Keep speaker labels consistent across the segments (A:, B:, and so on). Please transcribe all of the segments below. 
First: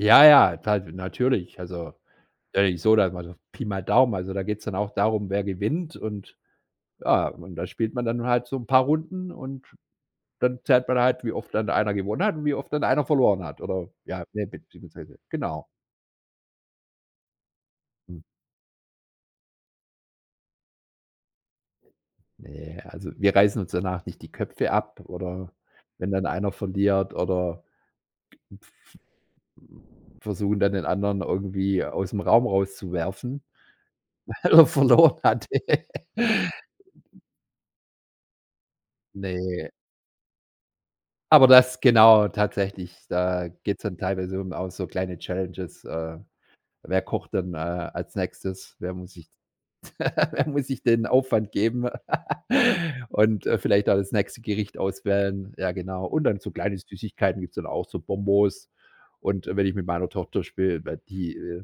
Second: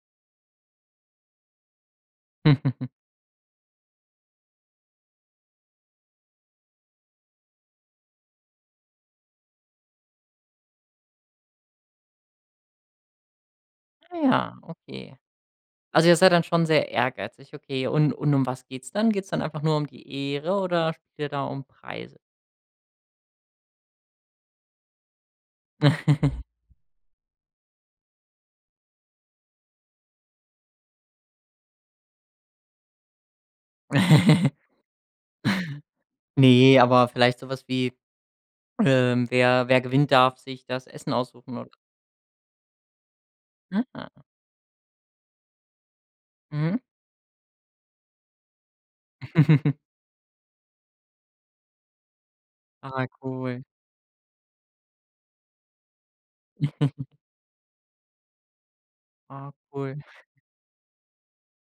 A: Ja, ja, da natürlich. Also, so ich sage mal so Pi mal Daumen, also da geht's dann auch darum, wer gewinnt und ja, und da spielt man dann halt so 'n paar Runden und dann zählt man halt, wie oft dann einer gewonnen hat und wie oft dann einer verloren hat oder,
B: Ah,
A: ja, ne
B: ja, okay.
A: beziehungsweise, genau.
B: Also ihr seid dann schon sehr ehrgeizig, okay. Und
A: Hm.
B: und um was geht's dann? Geht's dann einfach nur um die Ehre oder spielt ihr da um Preise?
A: Ne, also wir reißen uns danach nicht die Köpfe ab oder wenn dann einer verliert oder versuchen dann den anderen irgendwie aus'm Raum rauszuwerfen, weil er verloren hatte.
B: Ne, aber vielleicht so was wie, ähm, wer
A: Ne.
B: wer gewinnt darf, sich das Essen
A: Aber
B: aussuchen oder?
A: das genau tatsächlich, da geht's dann
B: Aha.
A: teilweise um auch so kleine Challenges, äh.
B: Mhm.
A: Wer kocht denn, äh, als Nächstes? Wer muss sich wer muss sich den Aufwand geben?
B: Ah,
A: Und, äh,
B: cool.
A: vielleicht auch das nächste Gericht auswählen, ja genau. Und dann so kleine Süßigkeiten gibt's dann auch, so Bonbons. Und
B: Ah,
A: wenn ich mit
B: cool.
A: meiner Tochter spiele, weil die, äh,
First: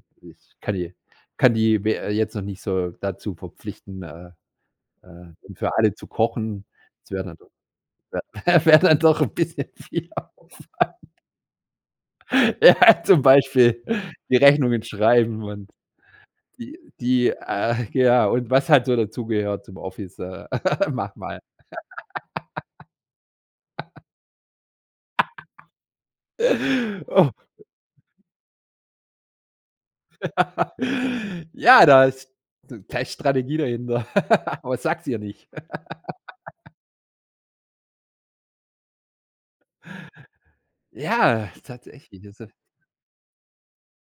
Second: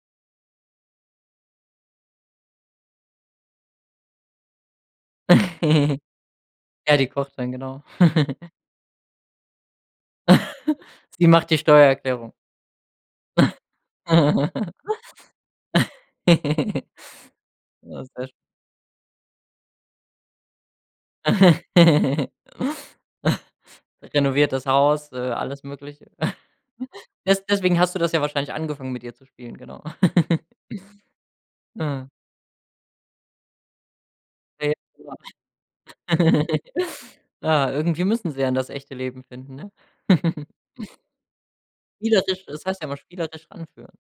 A: kann i kann die, we äh, jetzt noch nicht so, dazu verpflichten, äh, äh, für alle zu kochen,
B: Ja, die
A: das wäre
B: kocht
A: dann doch
B: dann, genau.
A: wäre dann doch, ein bisschen viel Aufwand.
B: Sie macht die Steuererklärung.
A: Ja, zum Beispiel die Rechnungen schreiben und die die ah,
B: Ja,
A: ja,
B: sehr sch
A: und was halt so dazugehört zum Office, mach mal.
B: Renoviertert das Haus, äh, alles Mögliche.
A: Oh.
B: Des deswegen hast du das ja wahrscheinlich angefangen, mit ihr zu spielen, genau.
A: Ja, da
B: Ah.
A: ist da ist Strategie dahinter, aber sag's
B: [unintelligible]
A: ihr nicht.
B: Ja, irgendwie müssen sie ja das echte Leben finden, ne?
A: Ja, tatsächlich,
B: Spielerisch
A: also
B: es heißt ja immer spielerisch ranführen.